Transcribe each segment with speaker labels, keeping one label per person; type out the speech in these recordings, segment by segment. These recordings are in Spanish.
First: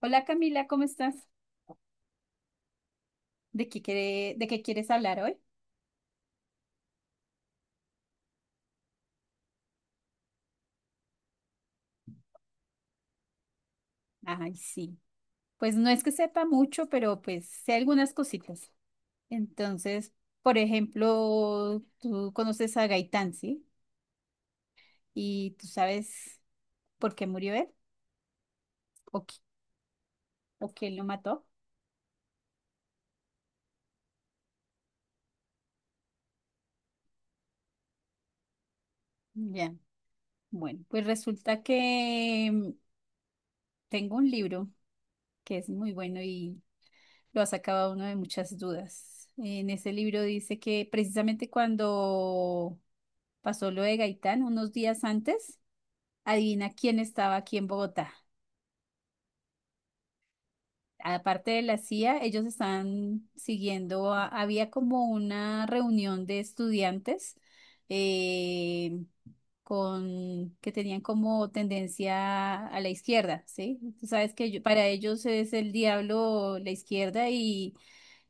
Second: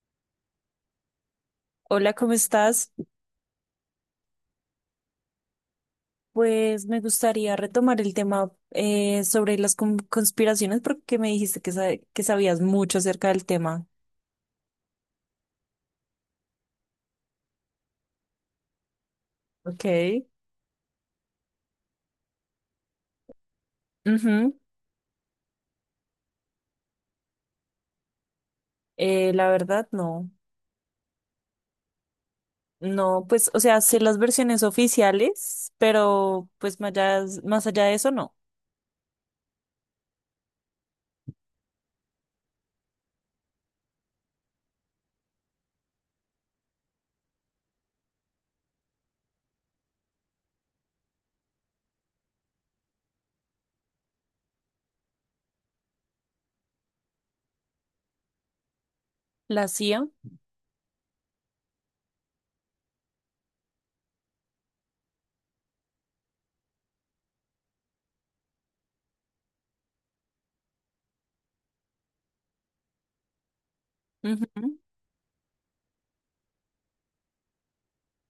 Speaker 1: Hola Camila, ¿cómo estás?
Speaker 2: Hola, ¿cómo estás?
Speaker 1: ¿De de qué quieres hablar hoy?
Speaker 2: Pues me gustaría retomar el tema sobre las conspiraciones porque me dijiste que sabías mucho acerca del tema.
Speaker 1: Ay, sí. Pues no es que sepa mucho, pero pues sé algunas cositas.
Speaker 2: Ok.
Speaker 1: Entonces, por ejemplo, tú conoces a Gaitán, ¿sí?
Speaker 2: Ujú.
Speaker 1: ¿Y tú sabes por qué murió él? ¿O, qui-
Speaker 2: La verdad, no.
Speaker 1: o quién lo mató?
Speaker 2: No, pues, o sea, sé las versiones oficiales, pero pues más allá de eso, no.
Speaker 1: Ya. Bueno, pues resulta que tengo un libro que es muy bueno y lo ha sacado uno de muchas dudas. En ese libro dice que precisamente cuando pasó lo de Gaitán unos días antes. Adivina quién estaba aquí en Bogotá.
Speaker 2: La CIA.
Speaker 1: Aparte de la CIA, ellos estaban siguiendo, había como una reunión de estudiantes eh, con, que tenían como tendencia a la izquierda, ¿sí? Tú sabes que yo-
Speaker 2: Ujú,
Speaker 1: para ellos es el diablo la izquierda y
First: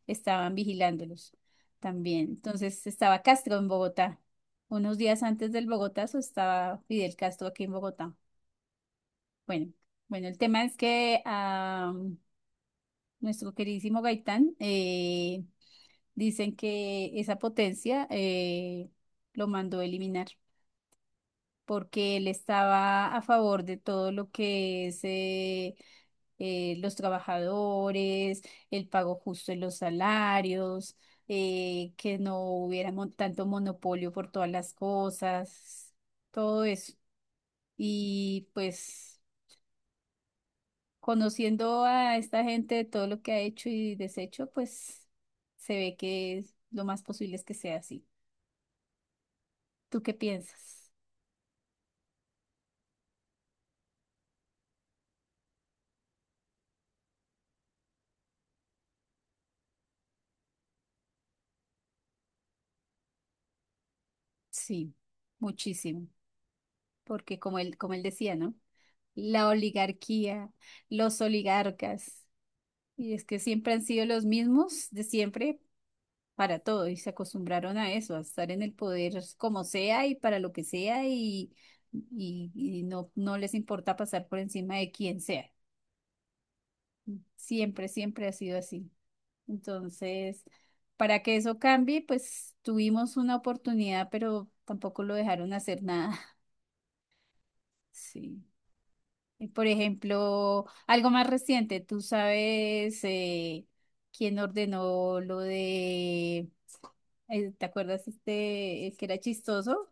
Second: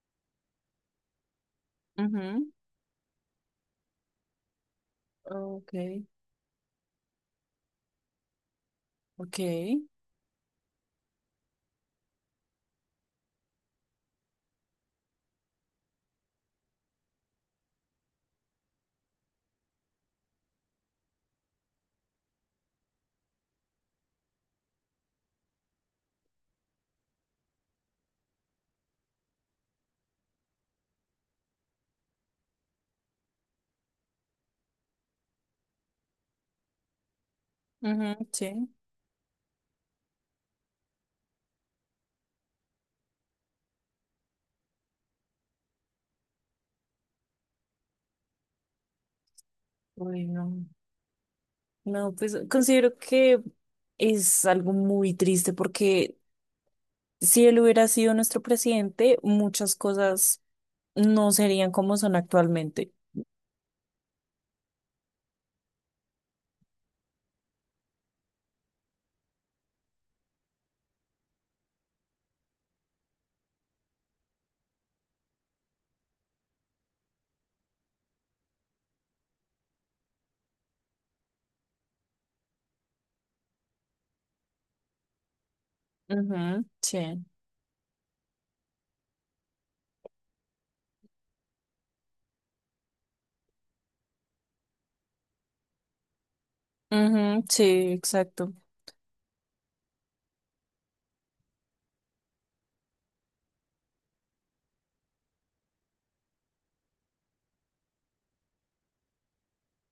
Speaker 1: estaban vigilándolos también.
Speaker 2: ujú,
Speaker 1: Entonces estaba Castro en Bogotá. Unos días antes del
Speaker 2: ok,
Speaker 1: Bogotazo estaba Fidel Castro aquí en Bogotá.
Speaker 2: ok,
Speaker 1: Bueno, bueno, el tema es que a nuestro queridísimo Gaitán dicen que esa potencia lo mandó a eliminar porque él estaba a favor de todo lo que es los trabajadores, el pago justo en los salarios, que no hubiera tanto monopolio por todas las cosas, todo eso.
Speaker 2: ujú,
Speaker 1: Y
Speaker 2: sí.
Speaker 1: pues conociendo a esta gente, todo lo que ha hecho y deshecho, pues se ve que es- lo más posible es que sea así. ¿Tú qué
Speaker 2: Bueno,
Speaker 1: piensas?
Speaker 2: no, pues considero que es algo muy triste porque si él hubiera sido nuestro presidente, muchas cosas no serían como son actualmente.
Speaker 1: Sí, muchísimo, porque como él decía, ¿no? La oligarquía, los oligarcas, y es que siempre han sido los mismos de siempre para todo y se acostumbraron a eso, a estar en el poder como sea y para lo que sea y, y no, no les importa pasar por encima de quien sea.
Speaker 2: Ujú, sí.
Speaker 1: Siempre, siempre ha sido así. Entonces, para que eso cambie, pues tuvimos una oportunidad, pero tampoco lo dejaron hacer nada.
Speaker 2: Ujú, sí,
Speaker 1: Sí.
Speaker 2: exacto.
Speaker 1: Y, por ejemplo, algo más reciente, tú sabes quién ordenó lo de, ¿te acuerdas este, el que era chistoso?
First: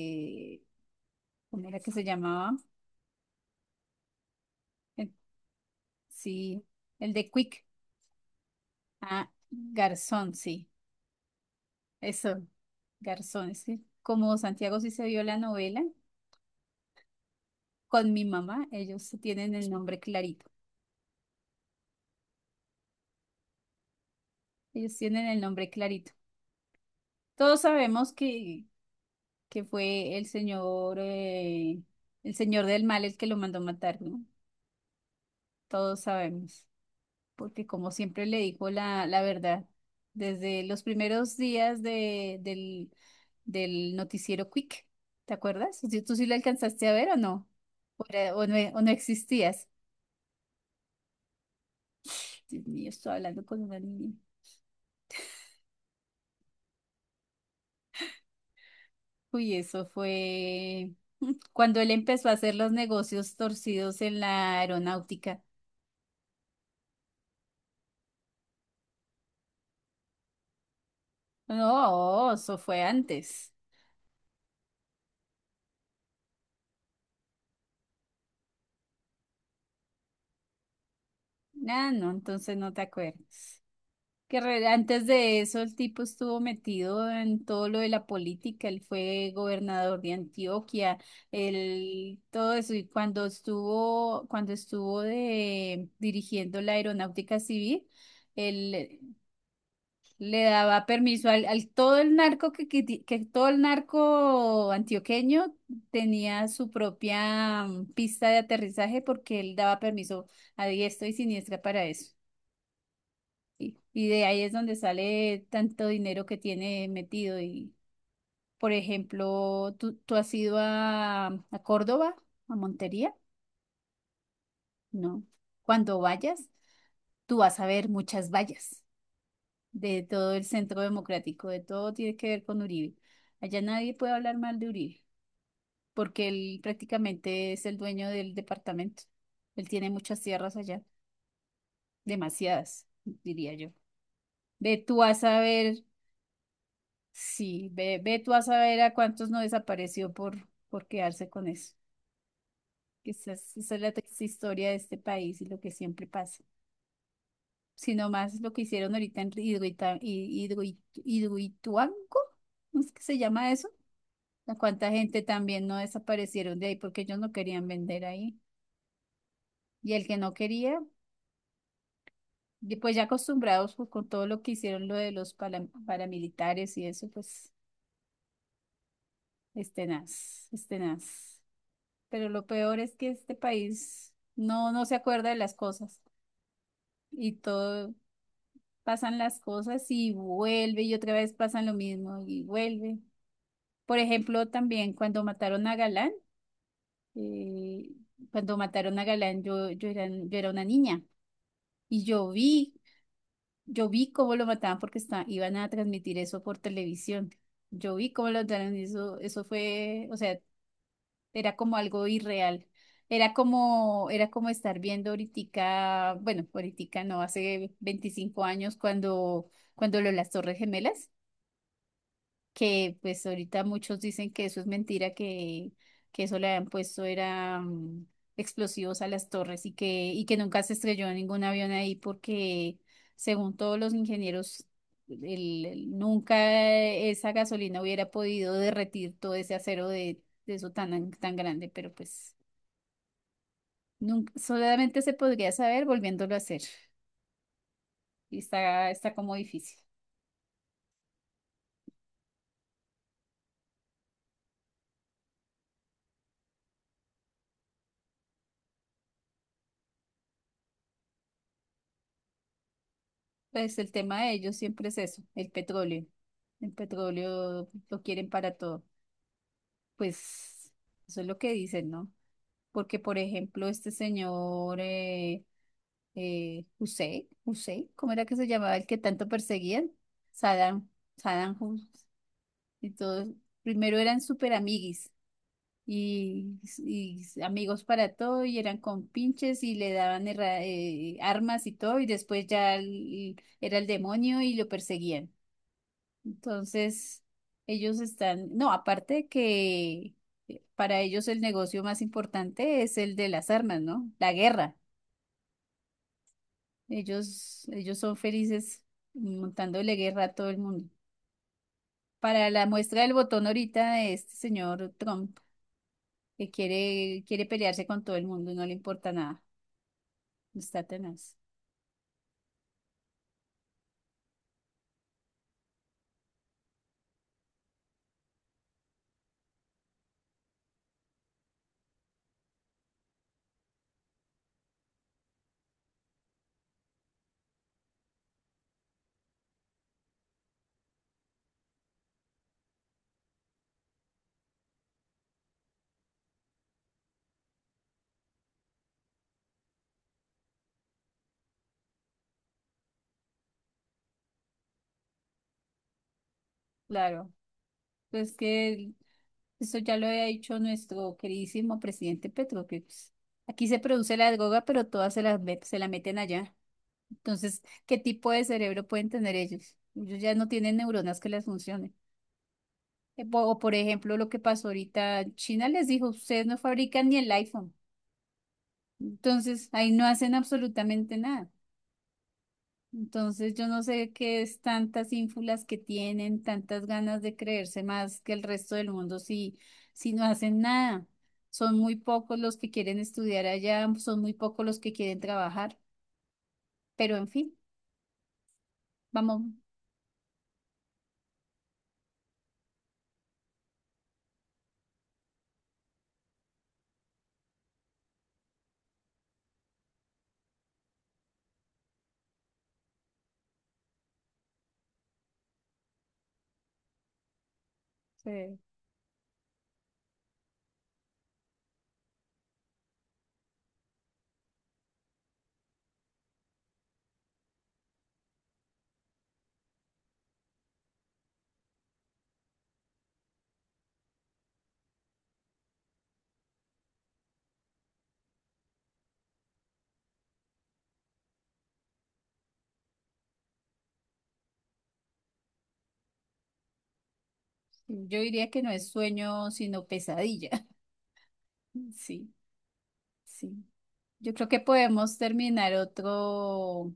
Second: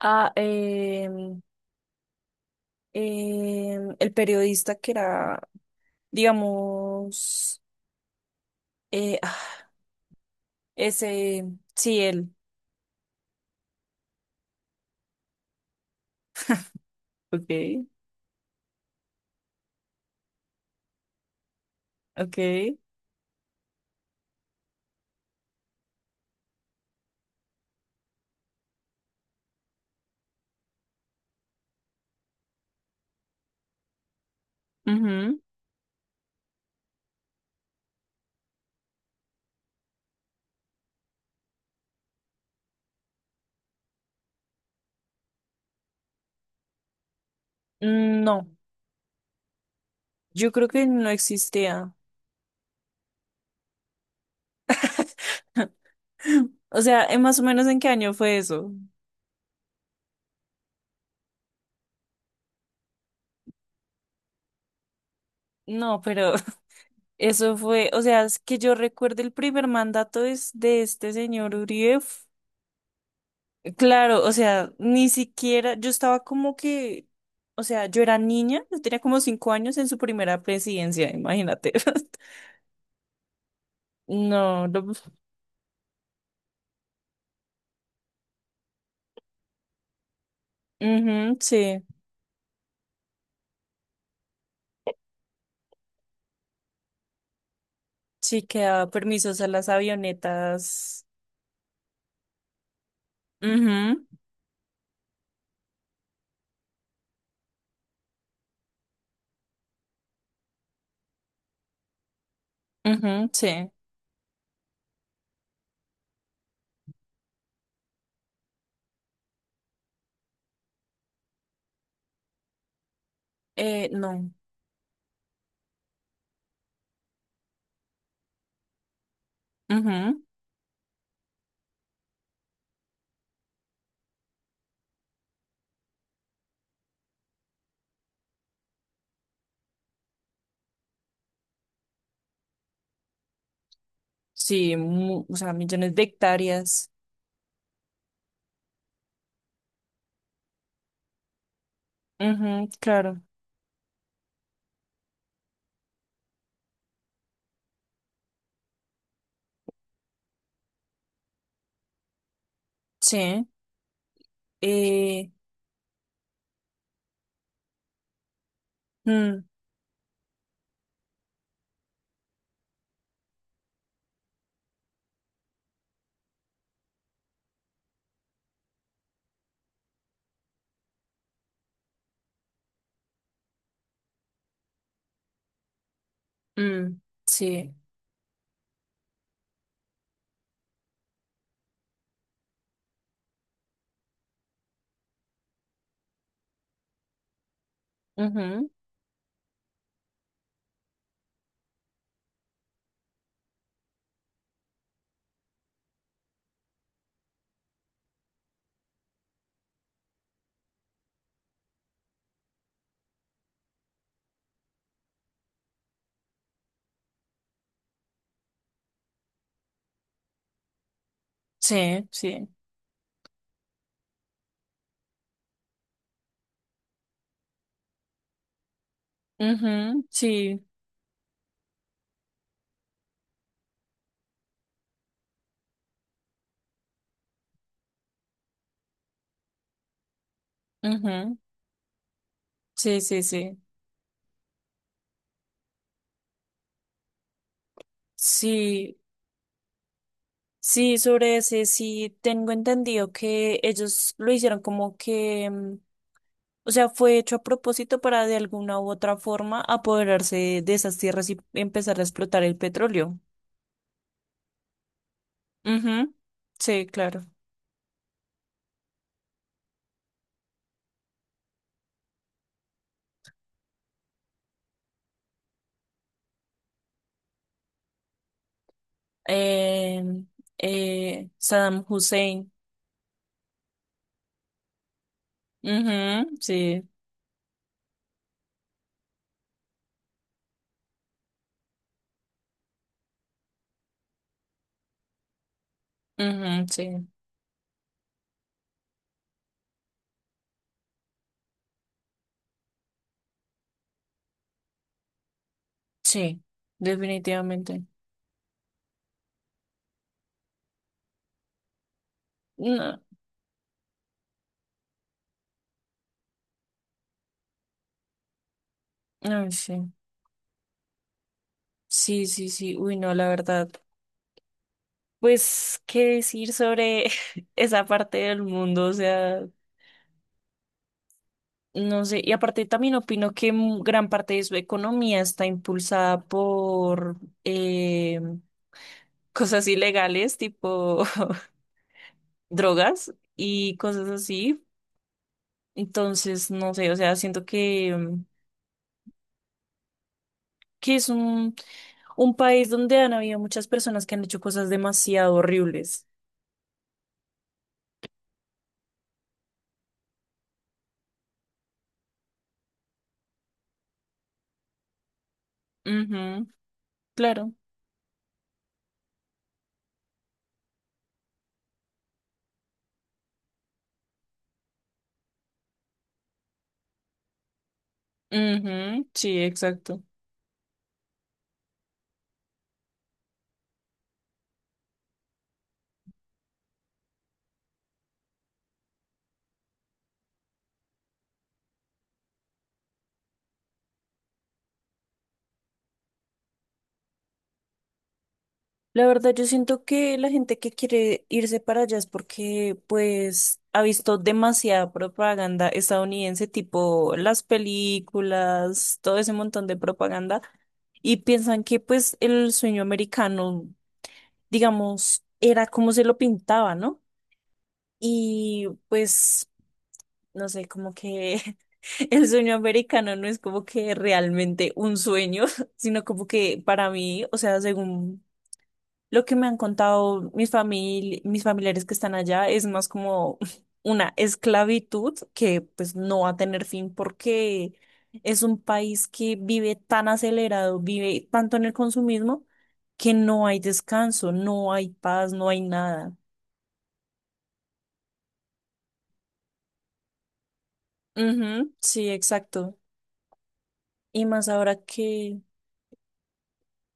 Speaker 2: Ah, em,
Speaker 1: ¿Cómo era que se llamaba?
Speaker 2: el periodista que
Speaker 1: Eh,
Speaker 2: era,
Speaker 1: Sí, el de
Speaker 2: digamos,
Speaker 1: Quick.
Speaker 2: eh,
Speaker 1: Ah,
Speaker 2: ah,
Speaker 1: Garzón, sí.
Speaker 2: ese, sí, él.
Speaker 1: Eso, Garzón. Es que como Santiago sí se vio la novela,
Speaker 2: Okay,
Speaker 1: con mi mamá, ellos tienen el nombre clarito.
Speaker 2: okay.
Speaker 1: Ellos tienen el nombre clarito. Todos sabemos que fue el señor del mal el que lo mandó matar, ¿no?
Speaker 2: Ujú.
Speaker 1: Todos sabemos, porque como siempre le dijo la, la verdad, desde los primeros días del noticiero Quick, ¿te acuerdas? ¿Tú sí lo alcanzaste a ver o no? ¿O, o
Speaker 2: No,
Speaker 1: no, existías?
Speaker 2: yo creo que no existía.
Speaker 1: Dios mío, estoy hablando con una niña.
Speaker 2: O sea, ¿en más o menos en qué año fue eso?
Speaker 1: Uy, eso fue cuando él empezó a hacer los negocios torcidos en la aeronáutica.
Speaker 2: No, pero eso fue, o sea, es que yo recuerdo el primer mandato es de este señor Uribe.
Speaker 1: No, eso fue antes.
Speaker 2: Claro, o sea, ni siquiera, yo estaba como que, o sea, yo era niña, yo tenía como 5 años en su primera presidencia, imagínate.
Speaker 1: Ah, no, entonces no te acuerdas. Que
Speaker 2: No,
Speaker 1: re- antes
Speaker 2: ujú,
Speaker 1: de eso el tipo estuvo metido en todo lo de la política. Él fue gobernador de Antioquia,
Speaker 2: sí,
Speaker 1: él, todo eso. Y cuando estuvo de, dirigiendo la aeronáutica civil,
Speaker 2: sí que daba
Speaker 1: él
Speaker 2: permisos a las
Speaker 1: le daba
Speaker 2: avionetas.
Speaker 1: permiso al, al todo el narco que, ti- que todo el
Speaker 2: Mhm,
Speaker 1: narco antioqueño tenía su propia pista de aterrizaje porque él daba permiso a diestro y siniestra para eso.
Speaker 2: mhm, sí.
Speaker 1: Y de ahí es donde sale tanto dinero que tiene metido. Y, por ejemplo, ¿tú has ido a, Córdoba, a Montería?
Speaker 2: No.
Speaker 1: No. Cuando vayas, tú vas a ver muchas vallas de
Speaker 2: Mhm,
Speaker 1: todo el centro democrático, de todo tiene que ver con Uribe. Allá nadie puede hablar mal de Uribe, porque él prácticamente es el dueño del departamento. Él tiene muchas tierras allá, demasiadas, diría yo.
Speaker 2: sí,
Speaker 1: Ve tú a
Speaker 2: o sea,
Speaker 1: saber,
Speaker 2: millones de hectáreas.
Speaker 1: sí, ve, ve tú a saber a cuántos no desapareció por quedarse con eso.
Speaker 2: Mhm, claro,
Speaker 1: Esa esa es la triste historia de este país y lo que siempre pasa. Sino más lo que hicieron ahorita en Hidroituango, ¿cómo es que se
Speaker 2: sí.
Speaker 1: llama eso? ¿No? ¿Cuánta gente
Speaker 2: Eh,
Speaker 1: también no desaparecieron de ahí porque ellos no querían vender ahí?
Speaker 2: mm,
Speaker 1: Y el que no quería, y pues ya acostumbrados pues, con todo lo que hicieron lo de los paramilitares y eso, pues es tenaz, es tenaz. Pero lo peor es que este país no, no se acuerda de las cosas
Speaker 2: Mm,
Speaker 1: y
Speaker 2: sí,
Speaker 1: todo, pasan las cosas y vuelve y otra vez pasan lo mismo y vuelve. Por ejemplo, también cuando mataron a Galán, eh, cuando
Speaker 2: ujú,
Speaker 1: mataron a Galán yo era una niña. Y yo vi cómo lo mataban porque iban a transmitir eso por televisión. Yo vi cómo lo mataron y eso fue, o sea, era como algo irreal. Era como estar viendo ahorita, bueno, ahorita no, hace 25 años cuando, cuando lo de las Torres Gemelas
Speaker 2: sí,
Speaker 1: que pues ahorita muchos dicen que eso es mentira, que, eso le habían puesto era explosivos a las torres
Speaker 2: ujú,
Speaker 1: y que nunca
Speaker 2: sí,
Speaker 1: se estrelló ningún avión ahí porque según todos los ingenieros, nunca esa gasolina hubiera podido derretir todo ese acero de, eso tan, tan
Speaker 2: ujú,
Speaker 1: grande, pero pues
Speaker 2: sí, sí, sí,
Speaker 1: nunca, solamente se podría saber volviéndolo a hacer y está,
Speaker 2: sí,
Speaker 1: está como difícil.
Speaker 2: sí, sobre ese sí tengo entendido que ellos lo hicieron como que, o sea, fue hecho a propósito para de alguna u otra forma apoderarse de esas tierras y empezar a explotar el petróleo.
Speaker 1: Pues el tema de ellos siempre es eso, el petróleo.
Speaker 2: Ujú,
Speaker 1: El
Speaker 2: sí, claro.
Speaker 1: petróleo lo quieren para todo. Pues eso es lo que dicen, ¿no? Porque, por ejemplo, este señor Hussein, ¿cómo era que se llamaba el que tanto perseguían?
Speaker 2: Eh,
Speaker 1: Saddam, Saddam
Speaker 2: Saddam
Speaker 1: Hussein
Speaker 2: Hussein.
Speaker 1: y todos. Primero eran súper amiguis
Speaker 2: Ujú, sí,
Speaker 1: y amigos para todo y eran con pinches y le daban armas y todo y después ya el- era el demonio y lo perseguían.
Speaker 2: ujú, sí,
Speaker 1: Entonces, ellos están, no, aparte que para ellos el negocio más importante es el de las armas, ¿no? La guerra.
Speaker 2: sí, definitivamente.
Speaker 1: Ellos son felices montándole guerra a todo el mundo. Para la
Speaker 2: No,
Speaker 1: muestra del botón ahorita de este señor Trump, que quiere pelearse con todo el mundo y no le importa nada.
Speaker 2: no sé.
Speaker 1: Está tenaz.
Speaker 2: Sí, sí, sí. Uy, no, la verdad. Pues, ¿qué decir sobre esa parte del mundo? O sea, no sé. Y aparte también opino que gran parte de su economía está impulsada por eh, cosas ilegales, tipo drogas y cosas así. Entonces, no sé, o sea, siento que, que es un país donde han habido muchas personas que han hecho cosas demasiado horribles.
Speaker 1: Claro. Pues que eso ya lo había dicho nuestro queridísimo presidente Petro, que pues, aquí se produce la droga, pero todas se la, se la meten
Speaker 2: Ujú,
Speaker 1: allá.
Speaker 2: claro.
Speaker 1: Entonces, ¿qué tipo de cerebro pueden tener ellos? Ellos ya no tienen neuronas que les funcionen. O, por ejemplo, lo que pasó ahorita, China les dijo, ustedes no fabrican ni el iPhone.
Speaker 2: Ujú, sí,
Speaker 1: Entonces, ahí
Speaker 2: exacto.
Speaker 1: no hacen absolutamente nada. Entonces, yo no sé qué es tantas ínfulas que tienen, tantas ganas de creerse más que el resto del mundo si, si no hacen nada. Son muy pocos los que quieren estudiar allá, son muy pocos los que quieren trabajar, pero en fin,
Speaker 2: La verdad,
Speaker 1: vamos.
Speaker 2: yo siento que la gente que quiere irse para allá es porque, pues, ha visto demasiada propaganda estadounidense, tipo las películas, todo ese montón de propaganda, y piensan que, pues, el sueño americano, digamos, era como se lo pintaba, ¿no?
Speaker 1: Sí.
Speaker 2: Y, pues, no sé, como que el sueño americano no es como que realmente un sueño, sino como que para mí, o sea, según lo que me han contado mis familiares que están allá es más como una esclavitud que pues no va a tener fin porque es un país que vive tan acelerado, vive tanto en el consumismo que no hay descanso, no hay paz, no hay nada.
Speaker 1: Yo diría que no es sueño, sino pesadilla.
Speaker 2: Ujú, sí,
Speaker 1: Sí,
Speaker 2: exacto.
Speaker 1: sí.
Speaker 2: Y
Speaker 1: Yo
Speaker 2: más
Speaker 1: creo que
Speaker 2: ahora
Speaker 1: podemos
Speaker 2: que...
Speaker 1: terminar otro,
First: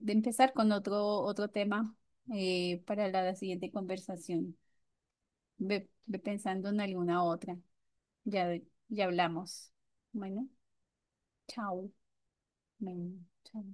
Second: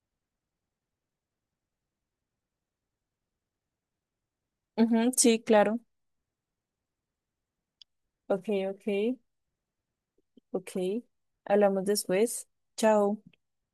Speaker 1: de empezar con otro tema para la siguiente conversación.
Speaker 2: Ujú, sí, claro.
Speaker 1: Ve, ve pensando en alguna otra.
Speaker 2: Ok,
Speaker 1: Ya,
Speaker 2: ok,
Speaker 1: ya hablamos. Bueno,
Speaker 2: ok. Hablamos
Speaker 1: chao.
Speaker 2: después. Chao.
Speaker 1: Bueno, chao.